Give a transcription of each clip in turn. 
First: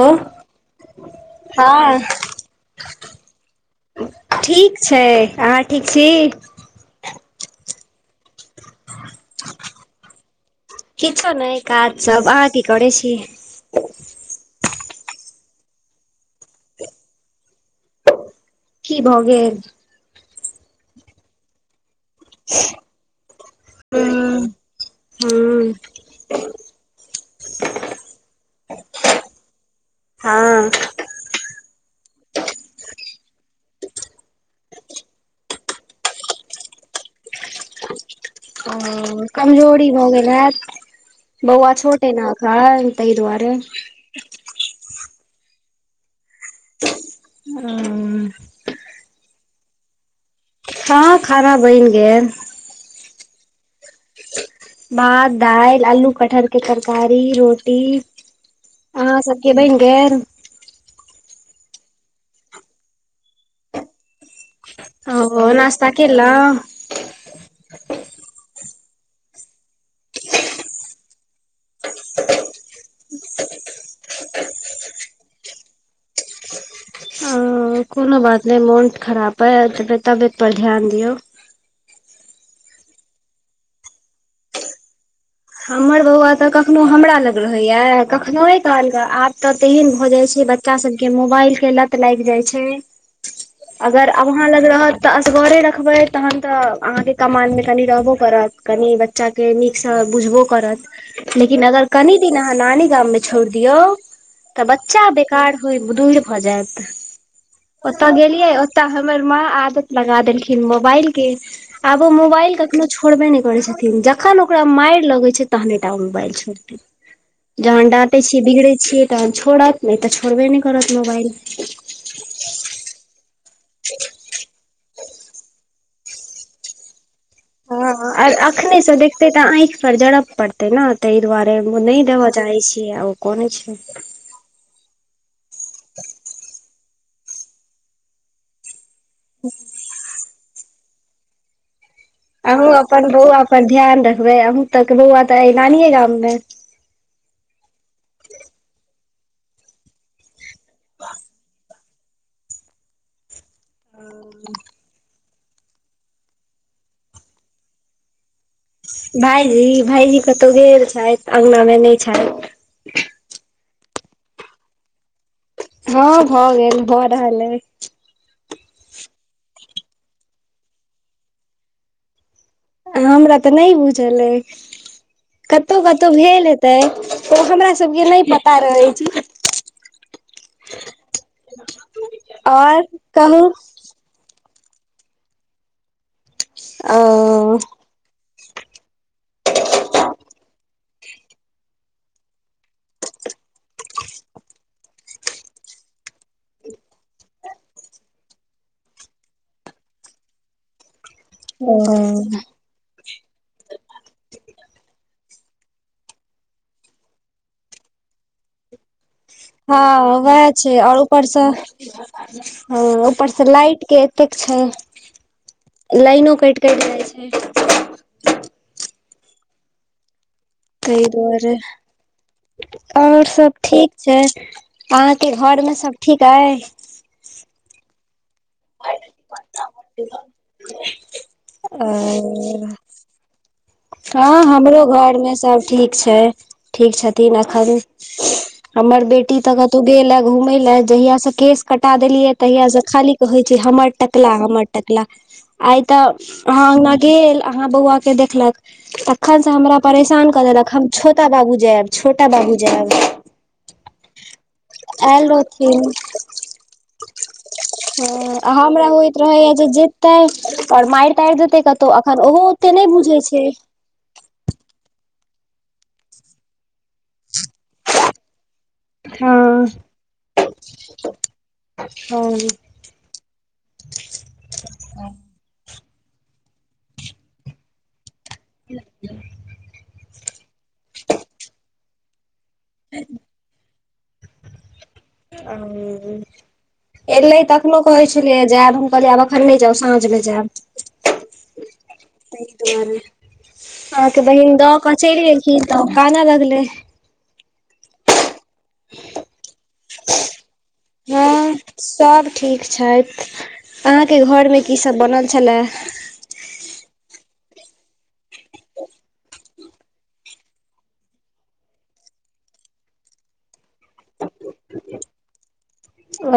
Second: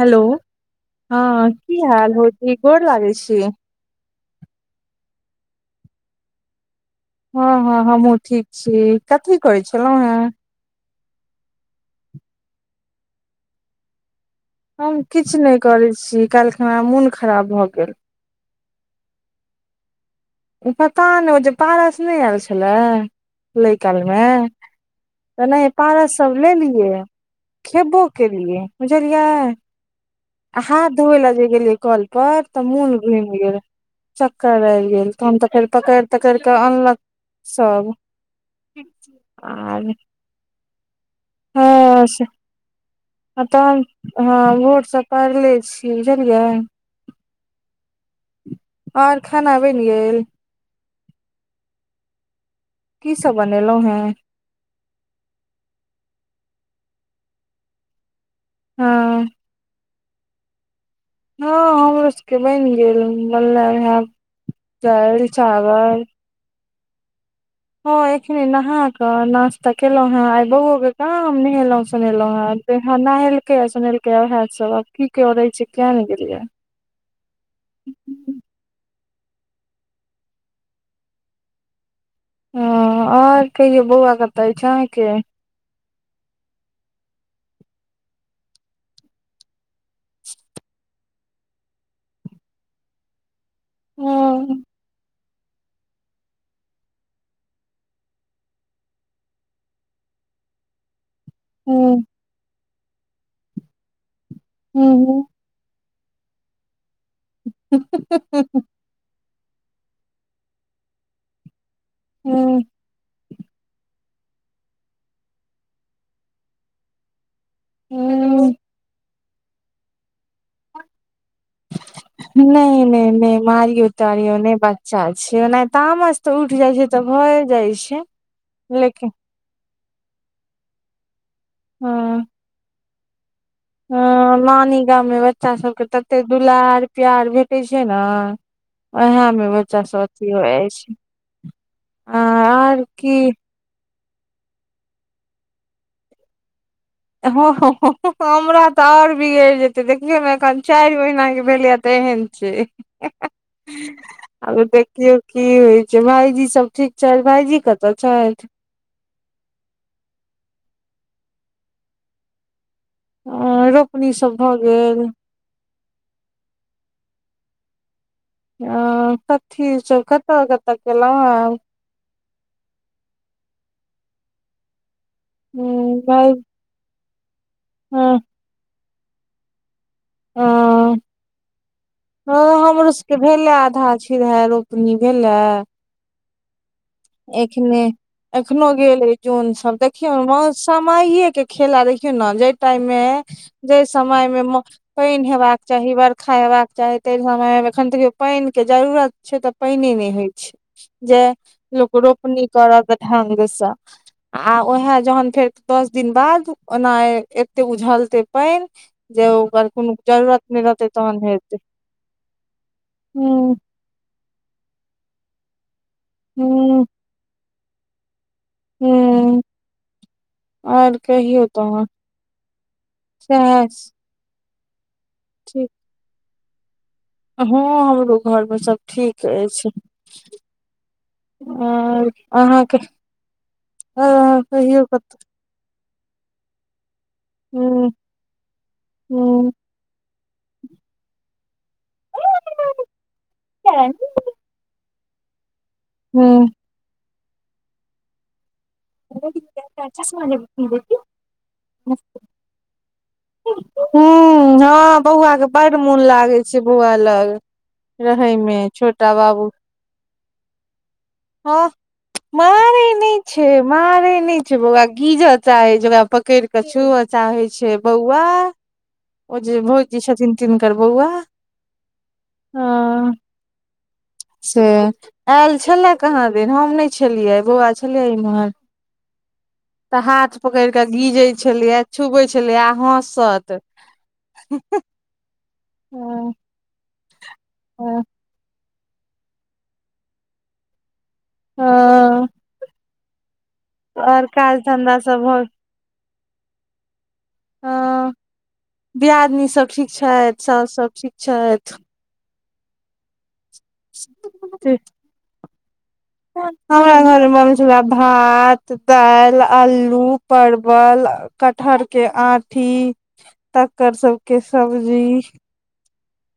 hello हँ की हाल भौजी गैर लागै छ ठीक छै अहाँ ठीक छ हँ हँ हमहुँ ठीक छी कथी करै छलहुँं हे किछो नहि काज सब अहाँ की करै छ [unintelligible] हम किछु नहि करैत छी काल्हि ख हमरा मोन खराब भऽ गे की भ गेल पता नहि जे पारस नहि आयल छले लै काल मे हूँ तऽ हूँ नहि पारस स लेलियए खेबो केलिए बुझलिय हँ हाथ धोय लए जे गेलियै कल पर त मून घुमि गेल चक्कर आ गे तहन त फेर पकड़ि तकड़ कऽ अनलक सब ओ कमजोरी आर भ गेल हैत बौआ छोटे ह न ह ताहि आ दुआर तहन हँ वोटसभ पारि ले छी बुझलिय ह ओर खाना बनि गेल ह खरा बनि गेल की सब बनेलहुं हे भाँत दाल आलू कटहर के तरकारी रोटी अहाँ हँ सभके बेन गेल ह हमरो सबके बनि गेल बनल ह दालि चावल हेला ह एखनी नहा क नास्ता केलो हे आइ बौओ के काम नहेलों सुोनेलहुं हे तहाँ नहेलकै आ सुनेलकेह सब आब की करे छै किया ने गेलिये ओ कोनो बात ने मोन खराप ह तबियत पर ध्यान दियऔ आओर कहियो बौआ कते छै अहाँके हमर बौआ तऽ कखनो हमरा लग रहैया कखनो कालक आब तऽ तेहन भऽ जाइत छै बच्च बच्चा सब के मोबाइल के लत लागि जाय छै [inaudible] अगर अब अहाँ हँ लग रहत तऽ असगरे रखबै तहन तऽ अहाँके कमानमे कनि रहबो करत कनि बच्चाके नीकसँ बुझवो करत लेकिन अगर हँ कनी दिन अहाँ नानी गाम मे छोड़ी दियो तऽ हँ बच्चा हँ बेकार होइ दूर भऽ जायत ओतय गेलियै तऽ हमर माँ आदत लगा देलखिन मोबाइल के आब ओ मोबाइल हँ हँ कखनो छोड़बे नहि करै छथिन जखन ओकरा मारि लगै छै तहनेटा ओ मोबाइल छोड़तन जहन डाँटे छियै हँ बिगड़ै छियै तहन छोड़त नहि तऽ छोड़बे नहि करत मोबाइल नहि नहि नहि मारियो तारियो नहि बच्चा छै ओ नहि तामस तऽ उठ जाइ छै तऽ भए जाइ छै हँ आर अखने से लेकिन देखते तऽ आँखि पर जरब पड़ते ने ताहि दुआरे नहि देबऽ चाहे छीयै आ ओ कोन छै ह नानी गाममे बच्चा सब के तते दुलार प्यार भेटे छै ने उएह में बच्चा सब हो छै आ अहूँ आर अपन की बौआ पर ध्यान रखबै अहूँ तऽ बौआ तऽ एलानीे गाम मे हँ हमरा तऽ आओर बिगड़ि जेतै देखियौ ने एखन चारि महिनाके भेलैए तै हेम छै ह ह आगूं देखियौ की होइ छै भायजी सब ठीक छथि भाायजी कतऽ छथि भायजी भायजी कतहु गेल छथि अंगना मे नहि छथि रोपनीसभ भऽ गेल हँ भऽ गेल भऽ रहल हइ आ कथी छ कतऽ कतऽ केलहुँ ह हमरा तऽ नहि बुझल अ कतहु कतहु हुं भेल हेतै ओ हमरा सबके हँ नहि पता रहै छै ह ह आओर हमरो सबके कहू भेले आधा छै फिर हा रोपनी भेलए ओ एखने एखनो गेल जौन सब देखियऔ ने म समय के खेला देखियौ ने जय टाइम मे जे समयमे पानि हेबाक चाही बरखा हेबाक चाही ताहि समयमे एखन देखियौ पानिके जरूरत छै तऽ पानने नहि होइत छै जे लोक रोपनी करत ढंगसँ आ उएह जहन फेर दस दिन बाद ओना एते उझलते पानि जे ओकर हँ कोनो जरूरत उएह नहि छै रहतै आओर तहन ऊपरसँ हेतै हँ ऊपर से हूँ लाइट के कतेक छै लाइनो कटि हूँ कटि जाइ छै हू ताहि दुआरे तहन आओर सब सएह ठीक अहाँके घर ठीक मे सब ठीक अइ हँ हमरो घरमे सब ठीक अछि आ अहाँके अ हँ कहियौ हमरो कत घरमे सभ ठीक छै ठीक छथिन एखन [inaudible] हमर बेटी हूँ तऽ कतहु गेलए घूमय लए जहियास से केश कटा देलियै तहियास से खाली कहैत छै हमर हूँ टकला हमर टकला आइ तऽ हूँ अहाँ अगना गेल अहाँ बौआ के देखलक तखन से हमरा परेशान क देलक हम छोटा बाबू जायब छोटा बाबू जायब ह हँ आयल बौआ के बड रहथिन मोन लागे छै बौआ ल आ हमरा होयइत रहेया जे जते और मारि तारि देतै हँ क तऽ अन ओहो ते नहि बुझै छ मारे नहि छै ओकरा गीजे चाहे छै ओकरा पकड़ के छु चाहे छ बौ ओ जे हँ भोजी छथिन तिनकर बौआ हँ ह [inaudible] से आयल छलए कहाँ देर हम नहि छलियै बौआ छलियै इम्ह [inaudible] तऽ हाथ पकड़ कऽ गीजे छलियए छुबै छलिय हसत ह आ एलै तखनो कहै छलियै जायब हम कहलियै आब एखन नहि जाउ साँझ मे जायब [inaudible] त दुरे और अहके बहिन काज दऽ कऽ धंधा सब चलि भ गेलखि तऽ काना लगल हँ दियादनी सब ठीक छथि सासु सब ठीक हँ छथ सब ठीक छथि अहाँके घर मे की सब बनल छल हमरा घरमे मथिलला भात दालि अलू परव कटहर के आठी त्कर सब के सब्ज आ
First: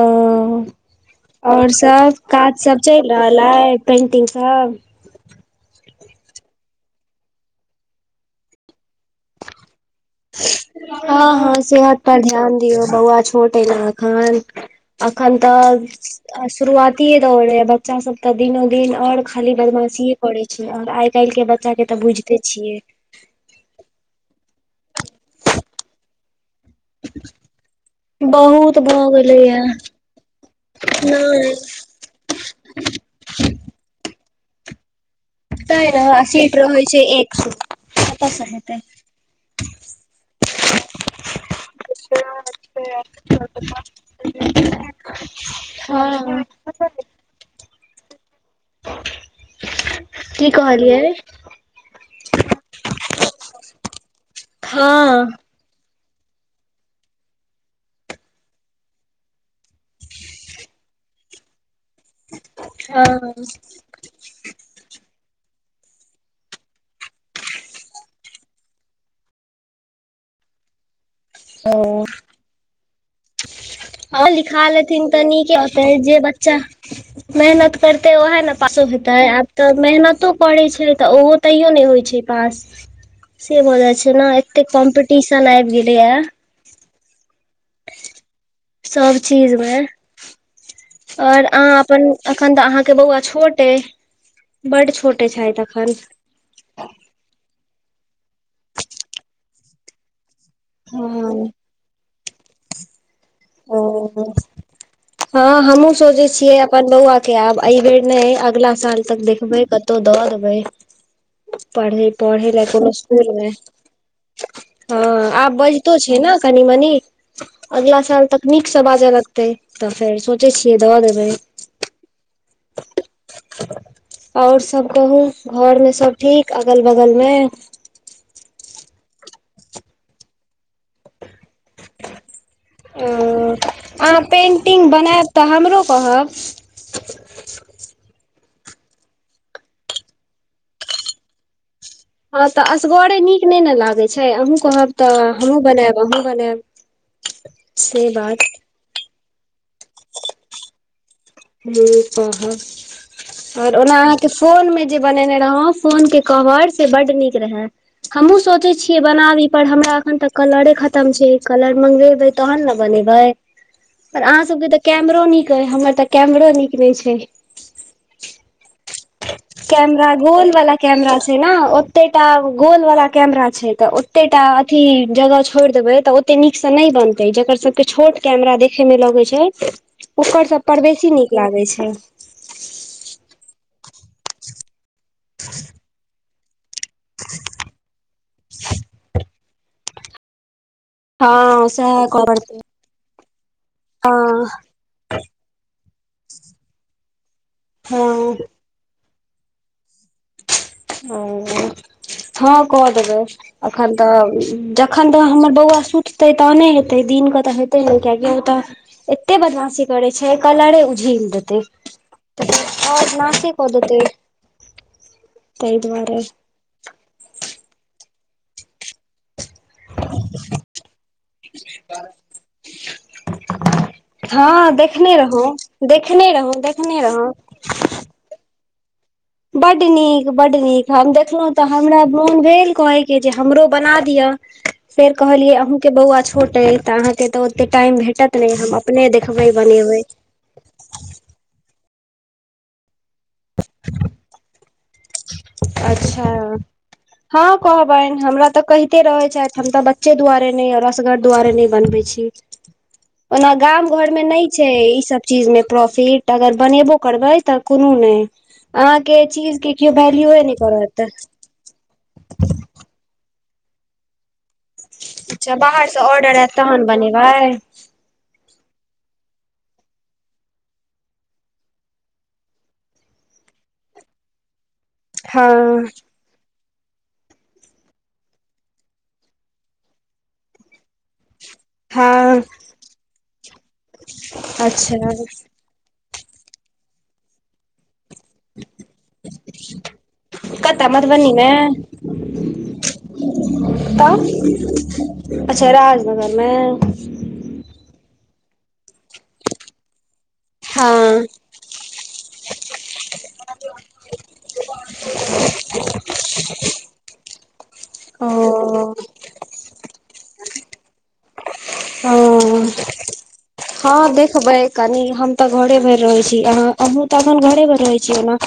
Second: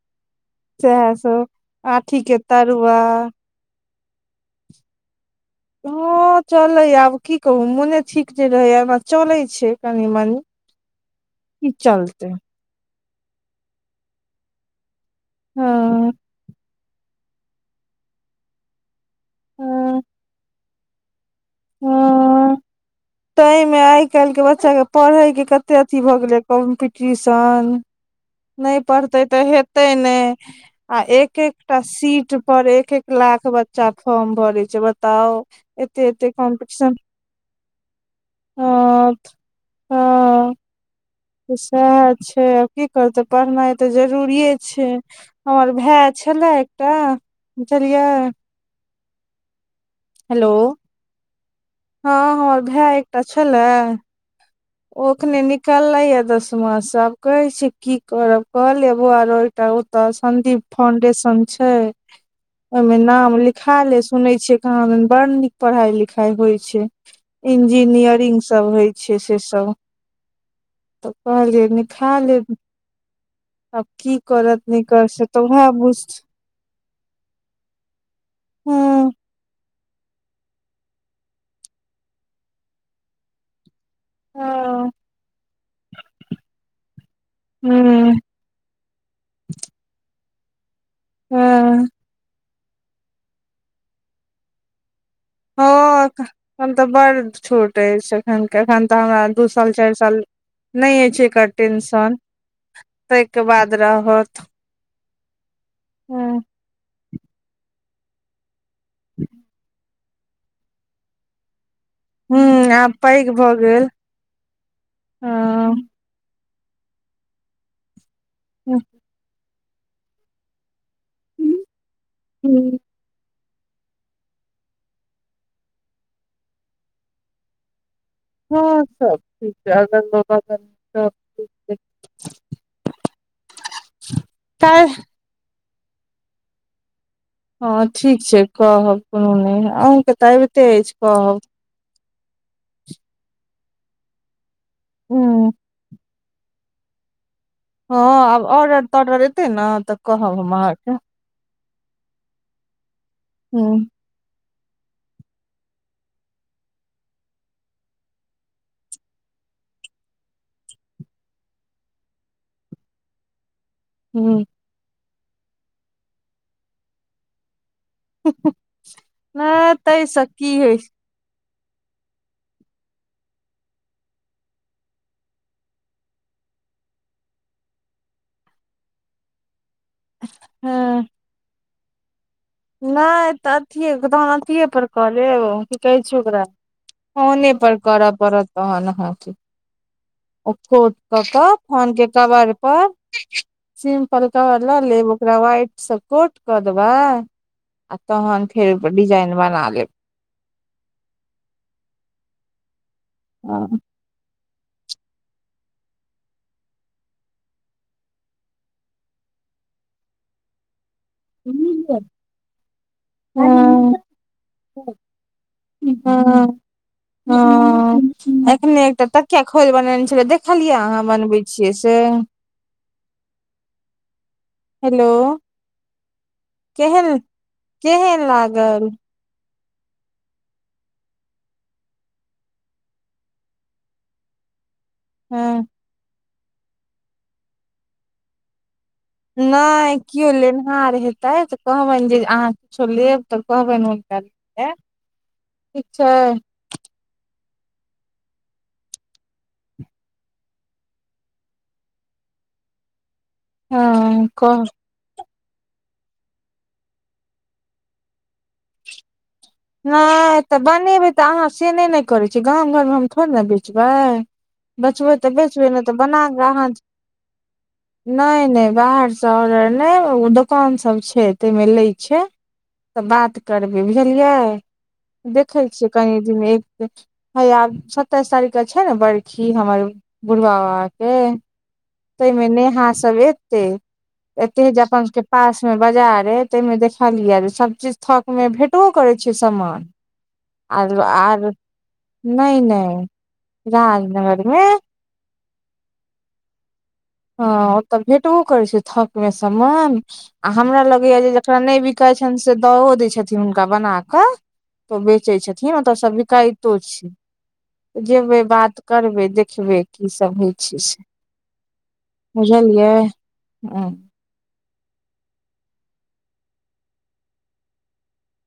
स और सब काज सब चलि रहल हय पेंटिंग स हँ चले आब की कहू मोने ठीक जे रहेया चले छ हँ हँ सेहत पर चलते ध्यान दियौ बौआ छोट ए ने एख अखन तऽ हँ शुरुआतीे दौड़े ये बच्चा सब तऽ दिनो दिन ओर खाली हँ बदमाशीे करै छै आ आइ काल्हि के बच्चा के तऽ बुझिते छिय ताहिमे आइ काल्हिके बच्चाके पढ़यके कतेक अथी भ गेलै कम्पिटिशन बहुत नहि भऽ पढ़तै तऽ गेलैये हेतै नहि आ एक ए नहि एकटा सीट पर एक एक लाख बच्चा फॉर्म भरे छ त तै ने एते आ एते सीट रहै कम्पिटशन छै एक सौ कतऽ सँ हेतै तऽ सएह छै आब की करतै पढ़नाइ तऽ जरूरिे छ हमर भाय हँ छलै एकटा बुझलिय हेलो की कहलियै हँ हमर भाय एकटा छल हँ ओखने निकालले य दसमाास आब कहे छै की करब कहलेबो आर तऽ ओ तऽ सन्दीप फाउंडेशन छ ओहिमे नाम लिखा ले सुनै छिय मे बड़ नीक पढ़ाई लिखाई होइ छै इंजीनियरिंग सब होइ छ से सब तऽ कहलै नि खा ल आ लिखा नहि लेथिन कर त से तऽ नीके उएह होतै बुझ जे बच्चा मेहनत करतेै वएह ने हँ पासो होेतै आ तऽ मेहनतो करैत छै त ओहो तैयो नहि होइ छै पास से ब जाय छै नेएते हँ कम्पीटिशन आबि गेलेए ह सब चीज मे और अहाँ अप एखन तऽ अहाँके बौआ छोटे बड छोटे छथि तख हँ एखन तऽ बडड़ छोट अछि एखन एखन तऽ हमरा दू साल चारि सा नहि अछि छै एकर हँ टेंशन ताहिके बाद रह ओ हँ हमहुँ सोचे छियै अपन बौ के आब एहि बेर ने अगला साल तक देखबै कतौ दऽ देबै पढ़ पढ़े ल ह कोनो आब स्कूल पैघ नहि भऽ गेल हँ आ बजत छ हे ने कनी मनी अगला साल तक नीक से बाजे लगत तऽ फेर सोचै छियै दवा देब हू आओर सब कहू घर मे सब ठीक अगल बगल म हँ सब ठीक छै अगन बाबा सब ठी ओ अहाँ काल्हि पेन्टिंग बनायब तऽ हमरो कह हँ ठीक छै कहब कोनो नहि अहूँके तऽ अबिते अछि कह हँ तऽ असगरे नीक नहि ने लागैत छै अहूँ कहब तऽ हूँ हमहूँ बनायब अहूँ बनाय हँ आब ऑर्डर तडर एतै ने तऽ कहब हम अहक ह कह ह आर ओ के फोन मे जे बनेने रहौ फोन के कवर से बड्ड नीक रय हमहूँ सोचैत छियै बनाबी पर हमरा एखन तऽ कलरे खतम छै कलर मंगबेब तहन ने बनेब [unintelligible] पर अहाँ सबके तऽ कैमरो नीक अइ हमर तऽ कैमरो नीक नहि छ ह कैमरा गोल वलाा छै कैमर ने ओतेटा गोल वाला कैमरा छै तऽ ओतेटा अथी जगह छोड़ देबै त ओते नीक से नहि बनतै जकर सबके छोट कैमरा देखे मे लगैत छ ऊपकर सब पर हँ बेसी नीक लागैत छ नहि तऽ अथि तहन अथिए पर कहले की कहै छै ओकर फोने पर करऽ पड़त तहन ओ खोट क क हँ फोन सएह के कवर करते प सिम्पल हँ कवर लऽ लेब ओकरा व्हाइटसँ कोट कऽ देब आ हँ तहन फेर डिजाइन बना ले ओ हँ क देब आ हँ खा तऽ जखन तऽ हमर बौआ सुततै तखने हेतै दिनके तऽ हेतै ने किियकि ओ त एते बदमाशी करे छै कलरे उझी आओर नास्तिक हँ होतै तहि दुआरे ह हँ एखने एकटा तकिया खोल बनेने छलै देखलियै अहाँ बनबैत छियै स [unintelligible] हँ हेलो देखने रहौ देखने रहौ देखने केहन रह केहन लाग बड्ड नीक बड्ड नीक हम देखलहुँ तऽ हमरा मोन भेल कहयके जे हमरो बना दि फेर हँ कहलियै अहूँके बौआ छोट अइ तऽ अहाँके तऽ ओतेक टाइम भेटत नहि ह अपने देखब बन ह बर हेतै तऽ कहबनि जे अहाँ किछो लेब तऽ कहबनि हुनका ठीक छै अच्छ हँ कहबनि हमरा ते कहिते रहे छथि हम तऽ बच्चे दुआरे सगर दुआारे नहि बनबै छ [unintelligible] ओना गाम घर में हँ नहि कह छै ई स चीज मे प्रॉफिट अगर बनेबो करबै तऽ कोनो ने अहाँ के चीज के क हँ तऽ बनेबै तऽ अहाँ से नहि ने करैत छियै गाम घरमे हम थोड़े ने बेचब बेचबै तऽ बेचबै नहि तऽ बाहरसँ ऑर्डर बनााक आयत अहा तहन बनेबै नहि नहि बाहरसँ ऑर्डर नहि ओ दोकान सब छै ताहिमे लै छ तऽ बात करबै बुझलियै हँ देखै छियै कनि दिनमे एक है आब सत्ताइस तारीखके छै ने बड़खी हमर बुढ़बा बाबाके तय हँ मे नेहा सब एते एते ह जापान अच्छा के पास बाजार अइ ताहिमे देखलियै जे सभ चीज थकमे भेटबो करैत छै सामान कतऽ आर आर मधुबनीमे नहि नहि तऽ राजनगरमे अच्छा राजनगरमे ह ओतऽ भेटबो करै छै थक मे समान आ हमरा लगैय हँ जे रा नहि बिकै छनि से दो दै छथिन हुनका बना कऽ तऽ बेचै छथिन ओतऽ सभ बिकायतो छै ओ जेबै बात करबै देखबै की सब होइ छै से ह बुझलियै हँ देखबै कनि हम तऽ घरे भर रहै छी अह अहहुँ तऽ अपन घरे भर रहै छीय ओना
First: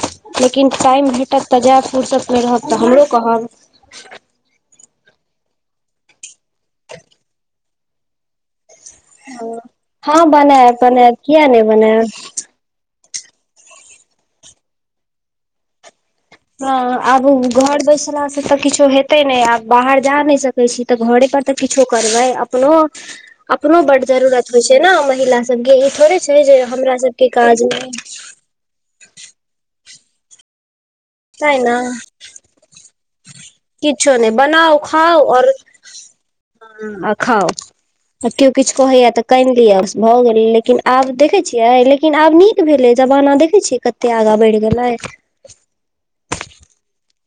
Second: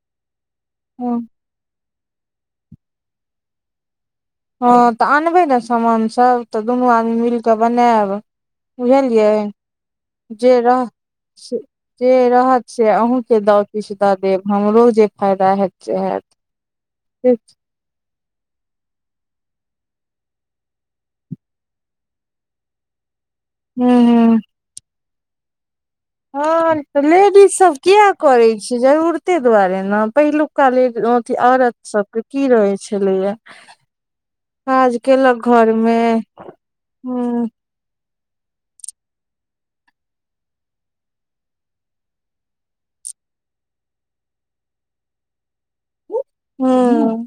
लेकिन टाइम हँ भेटत तजापुर सबमे रहब तऽ हमरो कहब हँ तऽ अनबै ने समानसभ तऽ दुनू आदमी मिल कऽ बनायब बुझलियै हँ जे बनायब रह बनायब किया नहि बनायब जे रह से अहूँके द किछु दऽ देब हमरो जे फायदा हयत से हयत हँ आब घर बैसल तऽ किछो हेतै नहि आब बाहर जा नहि सकैत छी तऽ घरे पर तऽ किछो करबै अपनो [inaudible] अपनो बड हूँ जरूुरत होइ छै ने महिला सबके ई थोड़े छै जे हँ हमरा तऽ सबके काज लेडीजसभ नहि किया करैत छै जरूरते दुआरे ने पहिलुका ले अं अ तै औरत ने सबके की रहै छलैया किछो नहि बनाउ काज खाउ केलक घर मे आओर हूँ खाउ केयो किछु कहेया तऽ कान लिय भऽ गेल लेकिन आब देखे छियै लेकिन आब नीक क भेलै जमाना देखै छियै कते आगा बढ़ि गेलै हँ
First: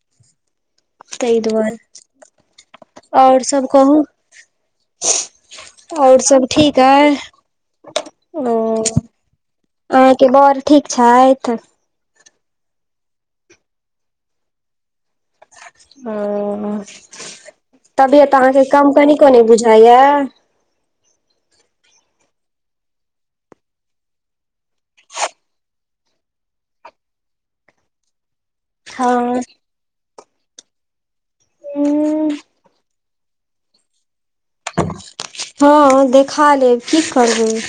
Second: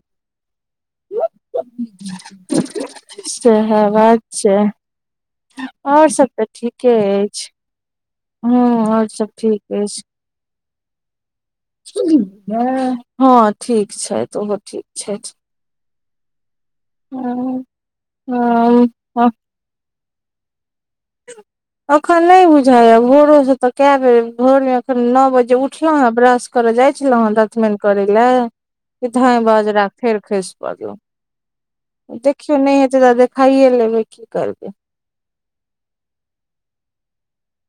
ताहि दुआरे [inaudible] आओर सब सएह कहू बात छै आओर सब तऽ ठीके अछि ह आओर सभ ठीक अछि बर ठीक छै तऽ हँ ठीक छैथ तऽ ओहो ठीक छथि ओ तबियत तऽ अहाँके कम कनी कनी बुझाइया ह अखन नहि बुझाया भोरो से तऽ कए बेज भोर मे एखन नओ बजे उठलहुँ हेँ ब्रश कर जाइ छल हँ दतमिन कर लए कि धाय हँ बजारा फेर खसि परलहुँ देखियौ नहि हेतै तऽ देखाइए लेबै की करबै हँ देखा लेब की करबै